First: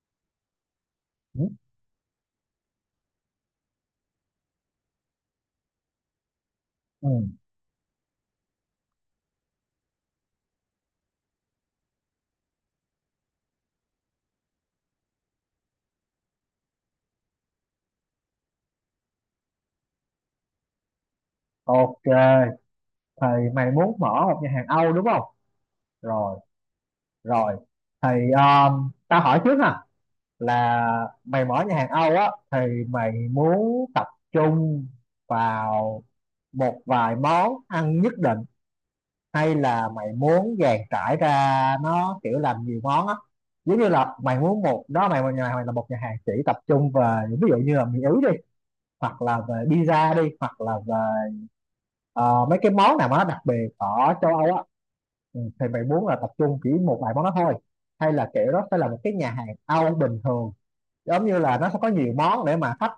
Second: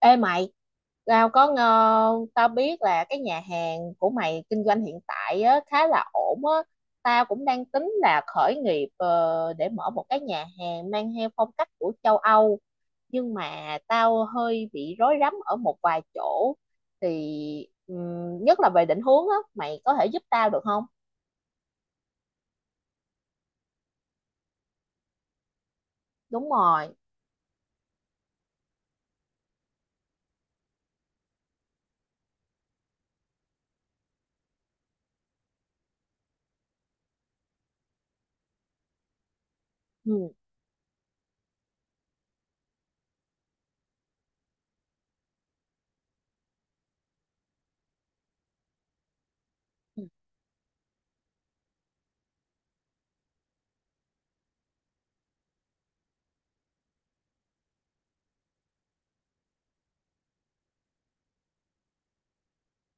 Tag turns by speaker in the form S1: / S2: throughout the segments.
S1: Ê mày, tao
S2: Ừ.
S1: có ngờ, tao biết là cái nhà hàng của mày kinh doanh hiện tại á, khá là ổn á. Tao cũng đang tính là khởi nghiệp để mở một cái nhà hàng mang theo phong cách của châu Âu. Nhưng mà tao hơi bị rối rắm ở một vài chỗ. Thì nhất là về định hướng á, mày có thể giúp tao được không?
S2: Ok, thì mày muốn mở một nhà hàng Âu đúng không? Rồi,
S1: Đúng rồi.
S2: rồi. Thì tao hỏi trước ha, là mày mở nhà hàng Âu á thì mày muốn tập trung vào một vài món ăn nhất định hay là mày muốn dàn trải ra nó kiểu làm nhiều món á? Giống như là mày muốn một đó mày nhà mày là một nhà hàng chỉ tập trung về ví dụ như là mì Ý đi, hoặc là về
S1: Ừ.
S2: pizza đi, hoặc là về... Ờ, mấy cái món nào mà nó đặc biệt ở châu Âu á, ừ, thì bạn muốn là tập trung chỉ một vài món đó thôi hay là kiểu đó sẽ là một cái nhà hàng Âu bình thường giống như là nó sẽ có nhiều món để mà khách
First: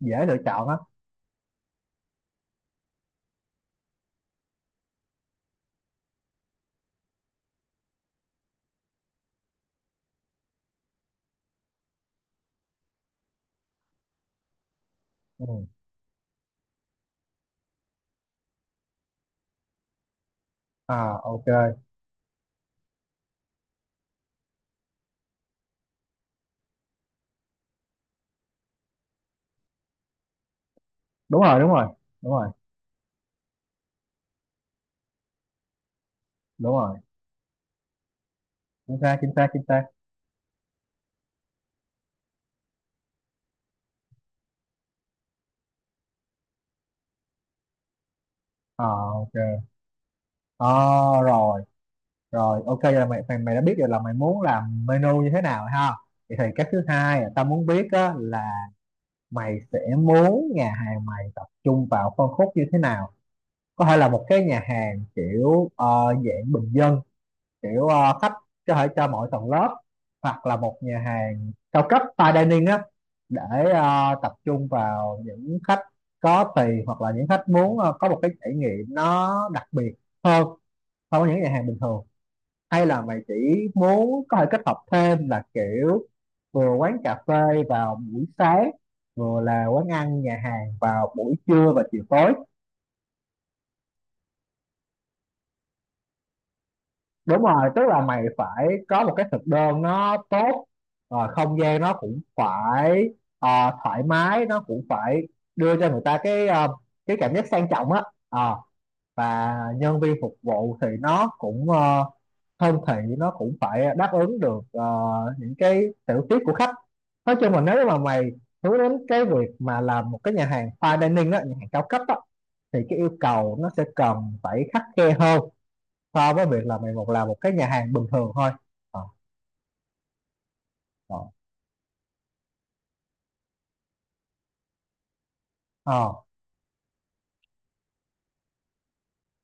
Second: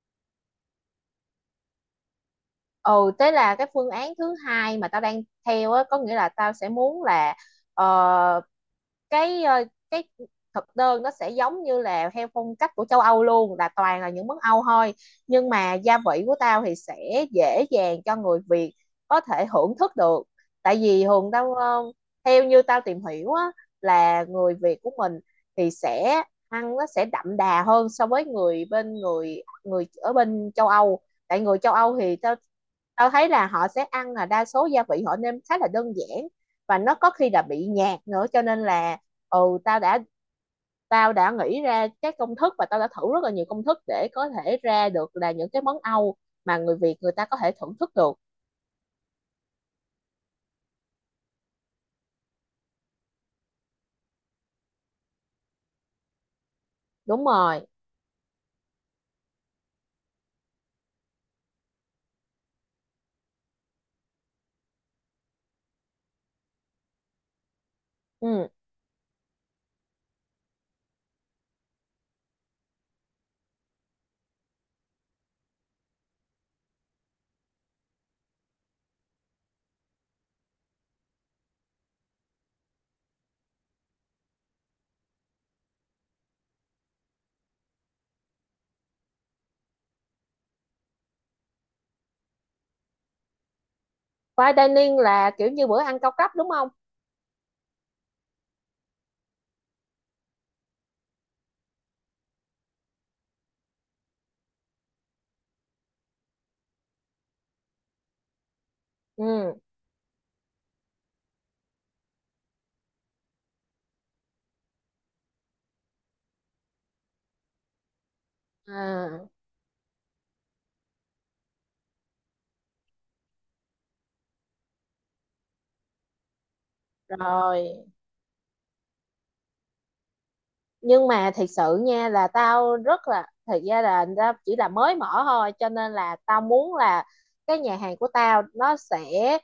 S2: dễ lựa chọn á.
S1: Ừ, thế là cái phương án thứ hai mà tao đang theo á, có nghĩa là tao sẽ muốn là ờ, cái ờ, cái thực đơn nó sẽ giống như là theo phong cách của châu Âu luôn, là toàn là những món Âu thôi,
S2: Ừ.
S1: nhưng mà gia vị của tao thì sẽ dễ dàng cho người Việt có thể hưởng thức được. Tại vì
S2: À,
S1: thường
S2: ok.
S1: theo như tao tìm hiểu á, là người Việt của mình thì sẽ ăn nó sẽ đậm đà hơn so với người ở bên châu Âu. Tại
S2: Đúng
S1: người
S2: rồi, đúng
S1: châu
S2: rồi,
S1: Âu thì
S2: đúng
S1: tao
S2: rồi,
S1: tao thấy là họ sẽ ăn, là đa số gia vị họ nêm khá là đơn giản
S2: đúng
S1: và nó
S2: rồi.
S1: có khi là bị nhạt nữa, cho nên
S2: Chính
S1: là
S2: xác, chính xác,
S1: ừ
S2: chính
S1: tao
S2: xác.
S1: đã tao đã nghĩ ra các công thức và tao đã thử rất là nhiều công thức để có thể ra được là những cái món Âu mà người Việt người ta có thể thưởng thức được.
S2: À, ok. Ờ, rồi rồi, ok vậy là mày, mày mày đã biết rồi là mày muốn làm menu như thế nào rồi ha. Vậy thì cái thứ hai
S1: Đúng
S2: là tao
S1: rồi.
S2: muốn biết á, là mày sẽ muốn nhà hàng mày tập trung vào phân khúc như thế nào, có thể là một cái nhà hàng kiểu dạng bình dân, kiểu khách
S1: Ừ.
S2: có thể cho mọi tầng lớp, hoặc là một nhà hàng cao cấp fine dining á để tập trung vào những khách có tiền hoặc là những khách muốn có một cái trải nghiệm nó đặc biệt hơn so với những nhà hàng bình thường, hay là mày chỉ muốn có thể kết hợp thêm là kiểu vừa quán cà phê vào buổi sáng, vừa là quán ăn nhà hàng vào buổi trưa và chiều tối.
S1: Fine dining là kiểu như bữa ăn cao cấp đúng không?
S2: Đúng rồi, tức là mày phải có một cái thực đơn nó tốt, không gian nó cũng phải ờ, thoải mái, nó cũng phải đưa cho người ta cái cái cảm giác sang trọng á. Ờ,
S1: Ừ.
S2: và nhân viên phục vụ thì nó cũng thân thiện, nó cũng phải đáp ứng được những cái tiểu tiết của khách. Nói chung là nếu mà mày hướng đến cái
S1: À,
S2: việc mà làm một cái nhà hàng fine dining đó, nhà hàng cao cấp á, thì cái yêu cầu nó sẽ cần phải khắt khe hơn so với việc là mày một làm một cái nhà
S1: rồi.
S2: hàng bình thường thôi. Ờ.
S1: Nhưng
S2: Ờ.
S1: mà thật sự nha, là tao rất là thật ra là tao chỉ là mới mở thôi, cho nên là
S2: Ờ.
S1: tao muốn là cái nhà hàng của tao nó sẽ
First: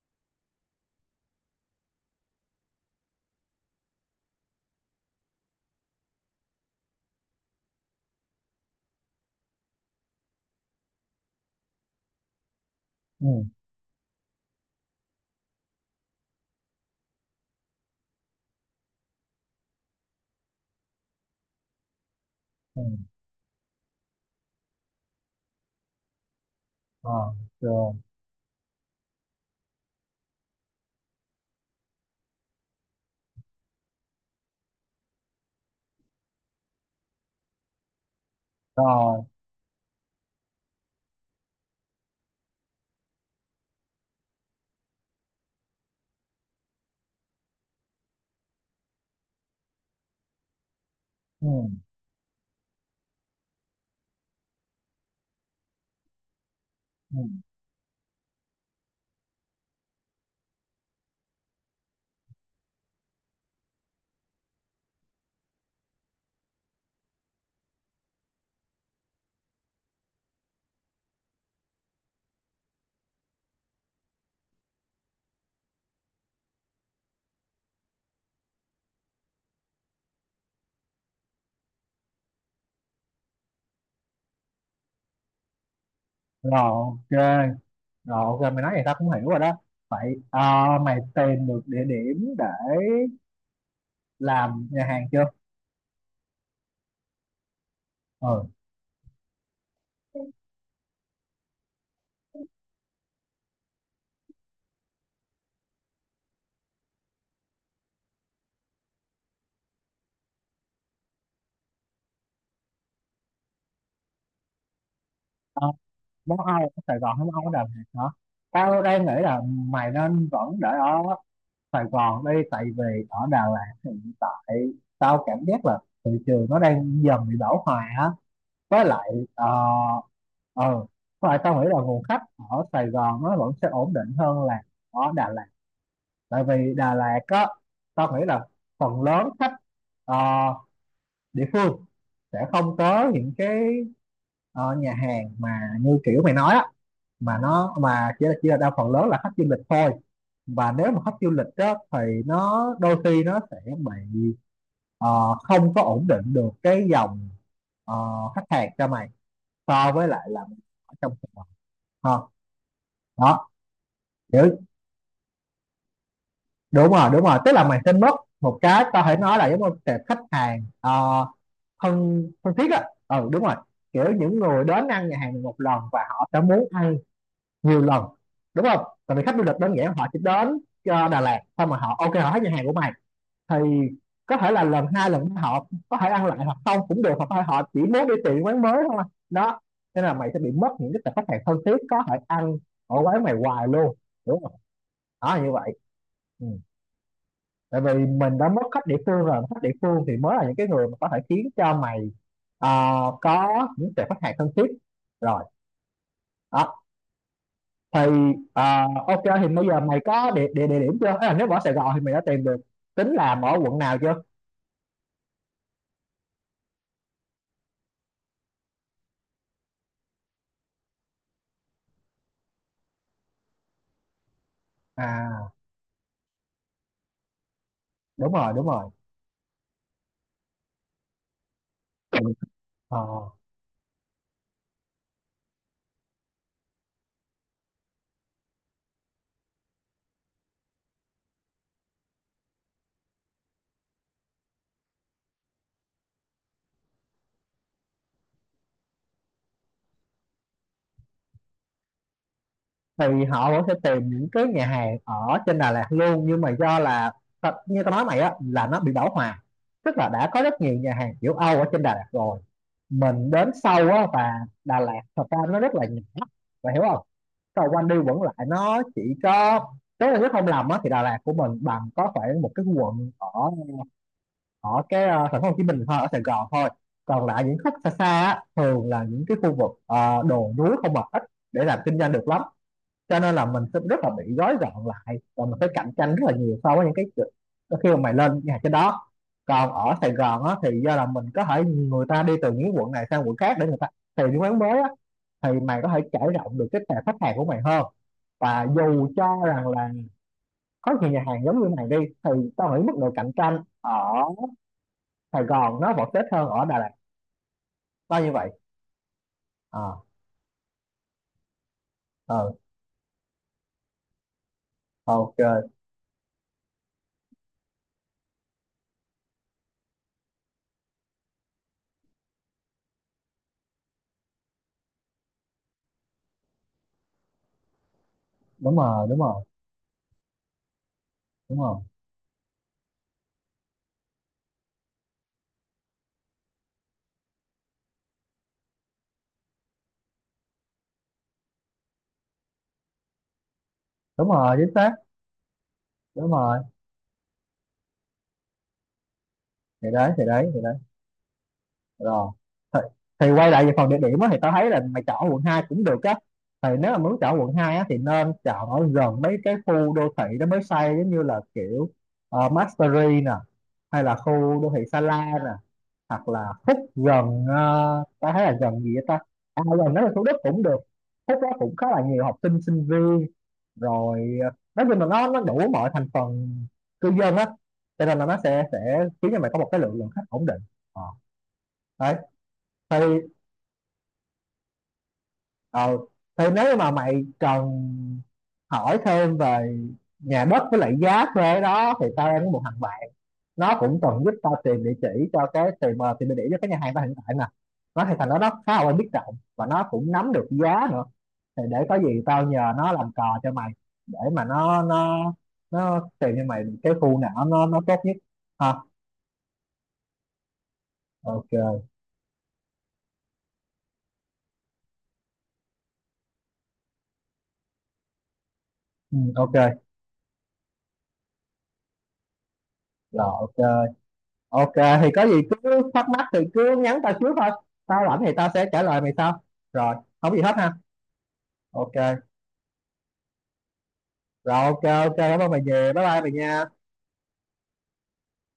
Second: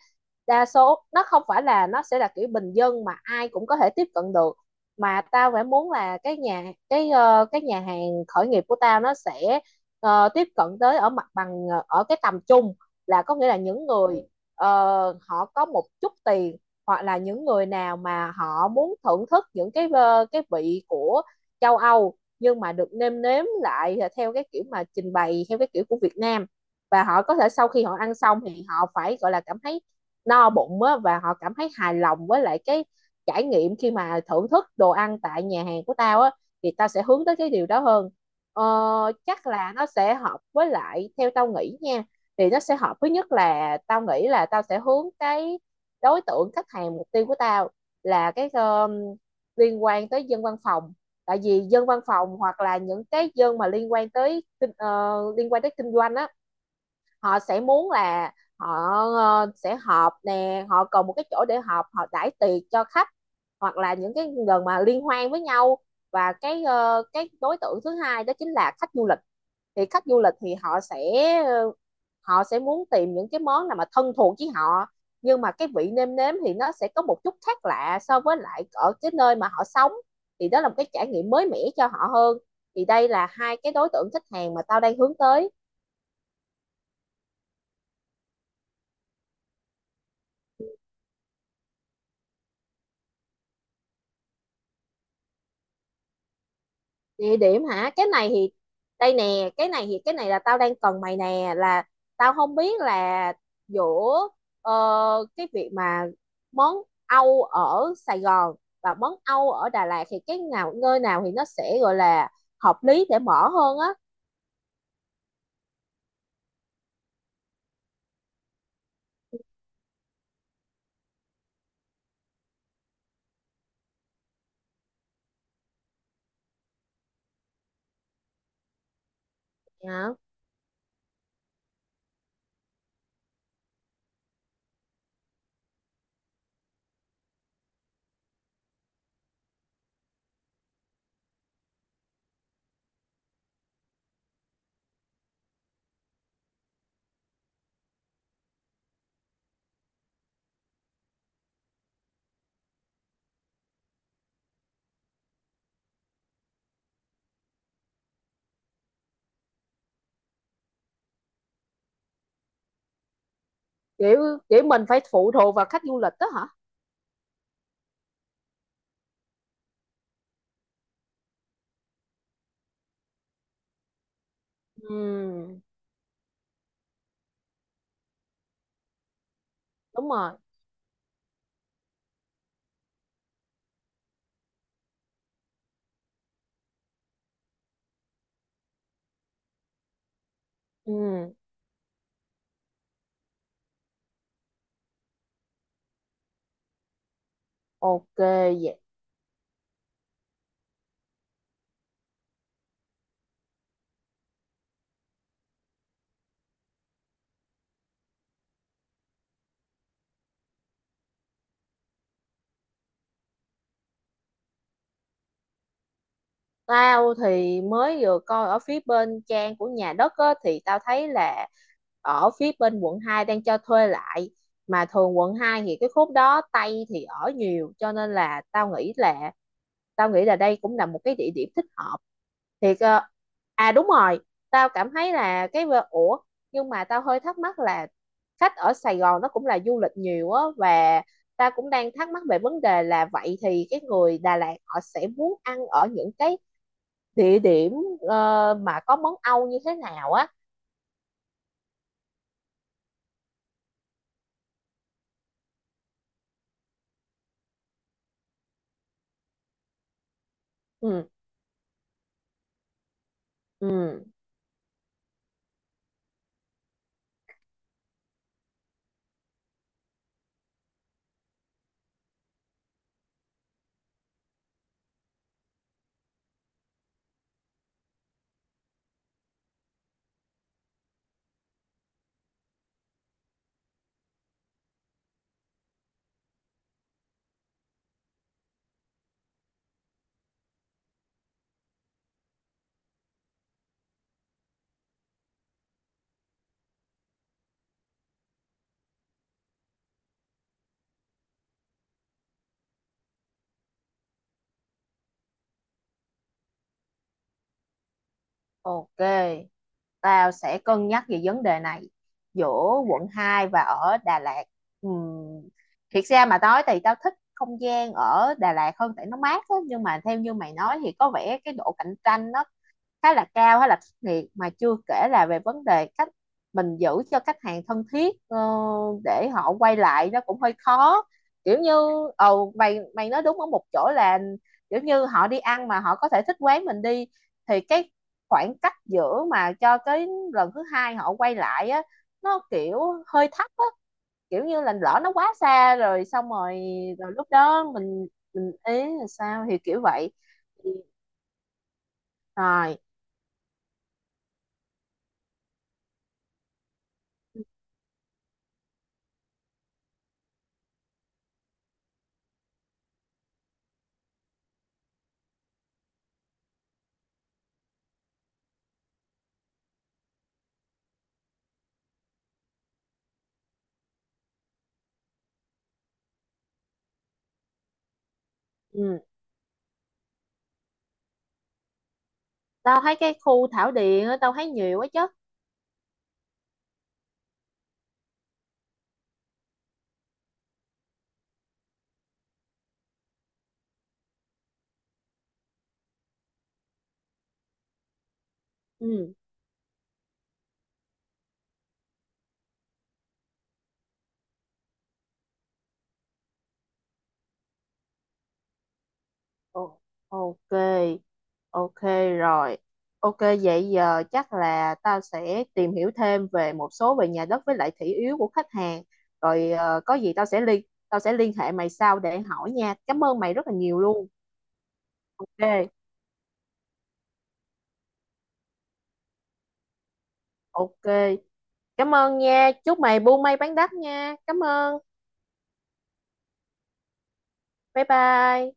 S1: đa số nó không phải là nó sẽ là kiểu bình dân mà ai cũng có thể tiếp cận được, mà tao phải muốn là cái nhà hàng khởi nghiệp của tao nó sẽ tiếp cận tới ở mặt bằng ở cái tầm trung. Là có
S2: Ừ.
S1: nghĩa là những người ờ, họ có một chút tiền, hoặc là những người nào mà họ muốn thưởng thức những cái vị của châu Âu nhưng mà
S2: Ừ.
S1: được nêm nếm lại theo cái kiểu mà trình bày theo cái kiểu của Việt Nam, và họ
S2: Ờ.
S1: có thể sau khi
S2: Rồi,
S1: họ ăn xong thì họ phải gọi là cảm thấy no bụng á, và họ cảm thấy hài lòng với lại cái trải nghiệm khi mà thưởng thức đồ ăn tại nhà hàng của tao á. Thì tao sẽ hướng tới cái điều đó hơn. ờ,
S2: rồi.
S1: Chắc là nó sẽ hợp với lại, theo tao nghĩ nha, thì nó sẽ hợp với nhất, là tao nghĩ là tao sẽ hướng cái đối tượng khách hàng mục tiêu của tao là cái liên quan tới dân văn phòng. Tại
S2: Ừ.
S1: vì dân văn phòng hoặc là những cái dân mà liên quan tới kinh doanh á,
S2: Ừ.
S1: họ sẽ muốn là họ sẽ họp nè, họ cần một cái chỗ để họp, họ đãi tiệc cho khách hoặc là những cái gần mà liên hoan với nhau. Và cái đối tượng thứ hai đó chính là khách du lịch. Thì khách du lịch thì ờ, họ sẽ muốn tìm những cái món nào mà thân thuộc với họ nhưng mà cái vị nêm nếm thì nó sẽ có một chút khác lạ so với lại ở cái nơi mà họ sống. Thì đó là một cái trải nghiệm mới mẻ cho họ hơn. Thì đây là hai cái đối tượng khách hàng mà tao đang hướng tới.
S2: Rồi, ok. Rồi, ok, mày nói vậy tao cũng hiểu rồi đó. Vậy mày tìm được địa điểm để làm nhà hàng chưa?
S1: Địa điểm hả? Cái này thì
S2: Ừ.
S1: đây nè, cái này là tao đang cần mày nè, là tao không biết là giữa ờ, cái việc mà món Âu ở Sài Gòn và món Âu ở Đà Lạt thì cái nào, nơi nào thì nó sẽ gọi là hợp lý để mở hơn á.
S2: ờ, món Âu ở Sài Gòn hay món Âu ở Đà Lạt hả? Tao đang nghĩ là mày nên vẫn để ở Sài Gòn đi, tại vì ở Đà Lạt hiện tại tao cảm giác là thị trường nó đang dần bị bão hòa á, với lại ờ
S1: Dạ.
S2: ờ, với lại tao nghĩ là nguồn khách ở Sài Gòn nó vẫn sẽ ổn định hơn là ở Đà Lạt, tại vì Đà Lạt á, tao nghĩ là phần lớn khách ờ, địa phương sẽ không có những cái nhà hàng mà như kiểu mày nói á, mà nó mà chỉ là đa phần lớn là khách du lịch thôi, và nếu mà khách du lịch đó thì nó đôi khi nó sẽ bị không có ổn định được cái dòng ờ, khách hàng cho mày, so với lại là ở trong... Ờ, đó,
S1: kiểu
S2: hiểu.
S1: kiểu mình phải phụ thuộc vào khách du lịch đó hả?
S2: Đúng rồi, đúng rồi, tức là mình sẽ mất một cái có thể nói là giống như tệp khách hàng thân thân thiết á. Ừ, đúng rồi. Kiểu những người đến ăn nhà hàng mình một
S1: Ừ,
S2: lần và họ sẽ muốn ăn nhiều lần. Đúng không? Tại vì khách du lịch đơn giản họ
S1: đúng
S2: chỉ
S1: rồi.
S2: đến Đà Lạt xong mà họ ok, họ thấy nhà hàng của mày thì có thể là lần hai lần ba họ có thể ăn lại hoặc không cũng được, hoặc thôi họ chỉ muốn đi tìm quán mới thôi. Đó, nên là mày sẽ bị mất những cái tệp khách
S1: Ừ.
S2: hàng thân thiết có thể ăn ở quán mày hoài luôn, đúng không? Đó là như vậy. Ừ. Tại vì
S1: OK,
S2: mình đã mất
S1: vậy.
S2: khách địa phương rồi, khách địa phương thì mới là những cái người mà có thể khiến cho mày ờ, có những tệp khách hàng thân thiết, rồi đó. Thì ờ, ok thì bây giờ mày có địa điểm chưa? Tức là nếu mà ở Sài Gòn thì mày đã tìm được tính làm ở quận nào chưa?
S1: Tao thì mới vừa coi ở phía bên trang của nhà đất á, thì tao thấy là ở phía bên quận 2 đang cho thuê lại, mà thường quận
S2: À,
S1: 2 thì cái khúc đó Tây thì ở nhiều, cho nên
S2: đúng
S1: là
S2: rồi, đúng
S1: tao
S2: rồi.
S1: nghĩ là tao nghĩ là đây cũng là một cái địa điểm thích hợp. Thiệt
S2: Ờ,
S1: à, đúng rồi. Tao cảm thấy là cái ủa, nhưng mà tao hơi thắc mắc là khách ở Sài Gòn nó cũng là du lịch nhiều á, và tao cũng đang thắc mắc về vấn đề là vậy thì cái người Đà Lạt họ sẽ muốn ăn ở những cái địa điểm mà có món Âu như thế nào á.
S2: thì họ vẫn sẽ tìm những cái nhà hàng ở trên Đà Lạt luôn, nhưng mà do là như tao nói mày á là nó bị bão hòa, tức là đã có rất nhiều nhà
S1: Ừ.
S2: hàng kiểu Âu ở trên Đà Lạt rồi, mình đến sâu
S1: Ừ.
S2: á. Và Đà Lạt thật ra nó rất là nhỏ, bạn hiểu không? Cầu quanh đi vẫn lại nó chỉ có, nếu là nếu không lầm á thì Đà Lạt của mình bằng có khoảng một cái quận ở ở cái thành phố Hồ Chí Minh thôi, ở Sài Gòn thôi. Còn lại những khúc xa xa á, thường là những cái khu vực đồi núi không, mà ít để làm kinh doanh được lắm, cho nên là mình sẽ rất là bị gói gọn lại và mình phải cạnh tranh rất là nhiều so với những cái chỗ, đôi khi mà mày lên nhà cái đó. Còn ở Sài Gòn á thì do là mình có thể người ta đi từ những quận này sang quận khác để người ta tìm những quán mới á, thì mày có thể trải rộng được cái tệp khách hàng của mày hơn, và dù cho rằng là có nhiều nhà hàng giống như này đi thì tao nghĩ mức độ cạnh tranh ở Sài Gòn nó vẫn tốt hơn ở Đà Lạt, tao như vậy.
S1: OK,
S2: À.
S1: tao sẽ cân nhắc về vấn đề này,
S2: Ờ.
S1: giữa quận 2 và ở Đà Lạt. Ừ.
S2: Ok.
S1: Thiệt ra mà nói thì tao thích không gian ở Đà Lạt hơn tại nó mát á, nhưng mà theo như mày nói thì có vẻ cái độ cạnh tranh nó khá là cao, khá là khắc nghiệt, mà chưa kể là về vấn đề cách mình giữ cho khách hàng thân thiết,
S2: Đúng rồi, đúng
S1: để
S2: rồi,
S1: họ quay lại nó cũng hơi khó,
S2: đúng
S1: kiểu như.
S2: rồi,
S1: Ồ, mày mày nói đúng ở một chỗ là kiểu như họ đi ăn mà họ có thể thích quán mình đi, thì cái khoảng cách giữa mà cho cái lần thứ hai họ quay lại á, nó kiểu hơi thấp á,
S2: đúng
S1: kiểu
S2: rồi.
S1: như
S2: Chính
S1: là
S2: xác,
S1: lỡ nó quá xa rồi, xong
S2: đúng rồi.
S1: rồi rồi lúc đó mình ý là sao thì kiểu
S2: Thì đấy,
S1: vậy.
S2: thì đấy, thì
S1: Thì-
S2: đấy. Rồi.
S1: Rồi.
S2: thì, thì quay lại về phần địa điểm á, thì tao thấy là mày chọn quận 2 cũng được á. Thì nếu mà muốn chọn quận 2 á, thì nên chọn ở gần mấy cái khu đô thị đó mới xây, giống như là kiểu Mastery nè, hay là khu đô thị Sa La nè, hoặc là Phúc gần... tao thấy là gần gì vậy ta, à gần đó là Thủ Đức cũng được. Phúc đó cũng khá là nhiều học sinh sinh viên, rồi nói chung là nó đủ mọi thành phần cư dân á, cho nên là nó sẽ
S1: Ừ.
S2: sẽ khiến cho mày có một cái lượng lượng khách ổn định. Ờ. Đấy.
S1: Tao
S2: Thì
S1: thấy cái khu Thảo Điền á, tao thấy nhiều quá chứ.
S2: ờ thì nếu mà mày cần hỏi thêm về nhà đất với lại giá thuê đó thì tao đang có một thằng bạn, nó cũng từng giúp tao tìm địa chỉ cho cái tìm tìm địa chỉ cho cái nhà hàng tao hiện tại nè. Nó thì thằng đó nó khá là quen biết
S1: Ừ.
S2: rộng và nó cũng nắm được giá nữa. Thì để có gì tao nhờ nó làm cò cho mày, để mà nó nó tìm cho mày cái khu nào nó tốt nhất, ha.
S1: Ồ, OK. OK.
S2: Ok.
S1: Rồi. OK, vậy giờ chắc là tao sẽ tìm hiểu thêm về một số về nhà đất với lại thị yếu của khách hàng.
S2: Ừ,
S1: Rồi,
S2: ok.
S1: có gì tao sẽ liên hệ mày sau để hỏi nha. Cảm ơn
S2: Rồi,
S1: mày rất là
S2: ok,
S1: nhiều luôn.
S2: ok. Thì có gì
S1: OK.
S2: cứ thắc mắc thì cứ nhắn tao trước thôi, tao rảnh thì tao sẽ trả lời mày sau. Rồi, không gì hết ha.
S1: OK, cảm ơn
S2: Ok.
S1: nha, chúc mày buôn may bán đắt nha. Cảm
S2: Rồi,
S1: ơn.
S2: ok, ok, cảm ơn mày nhiều, bye bye mày nha.
S1: Bye bye.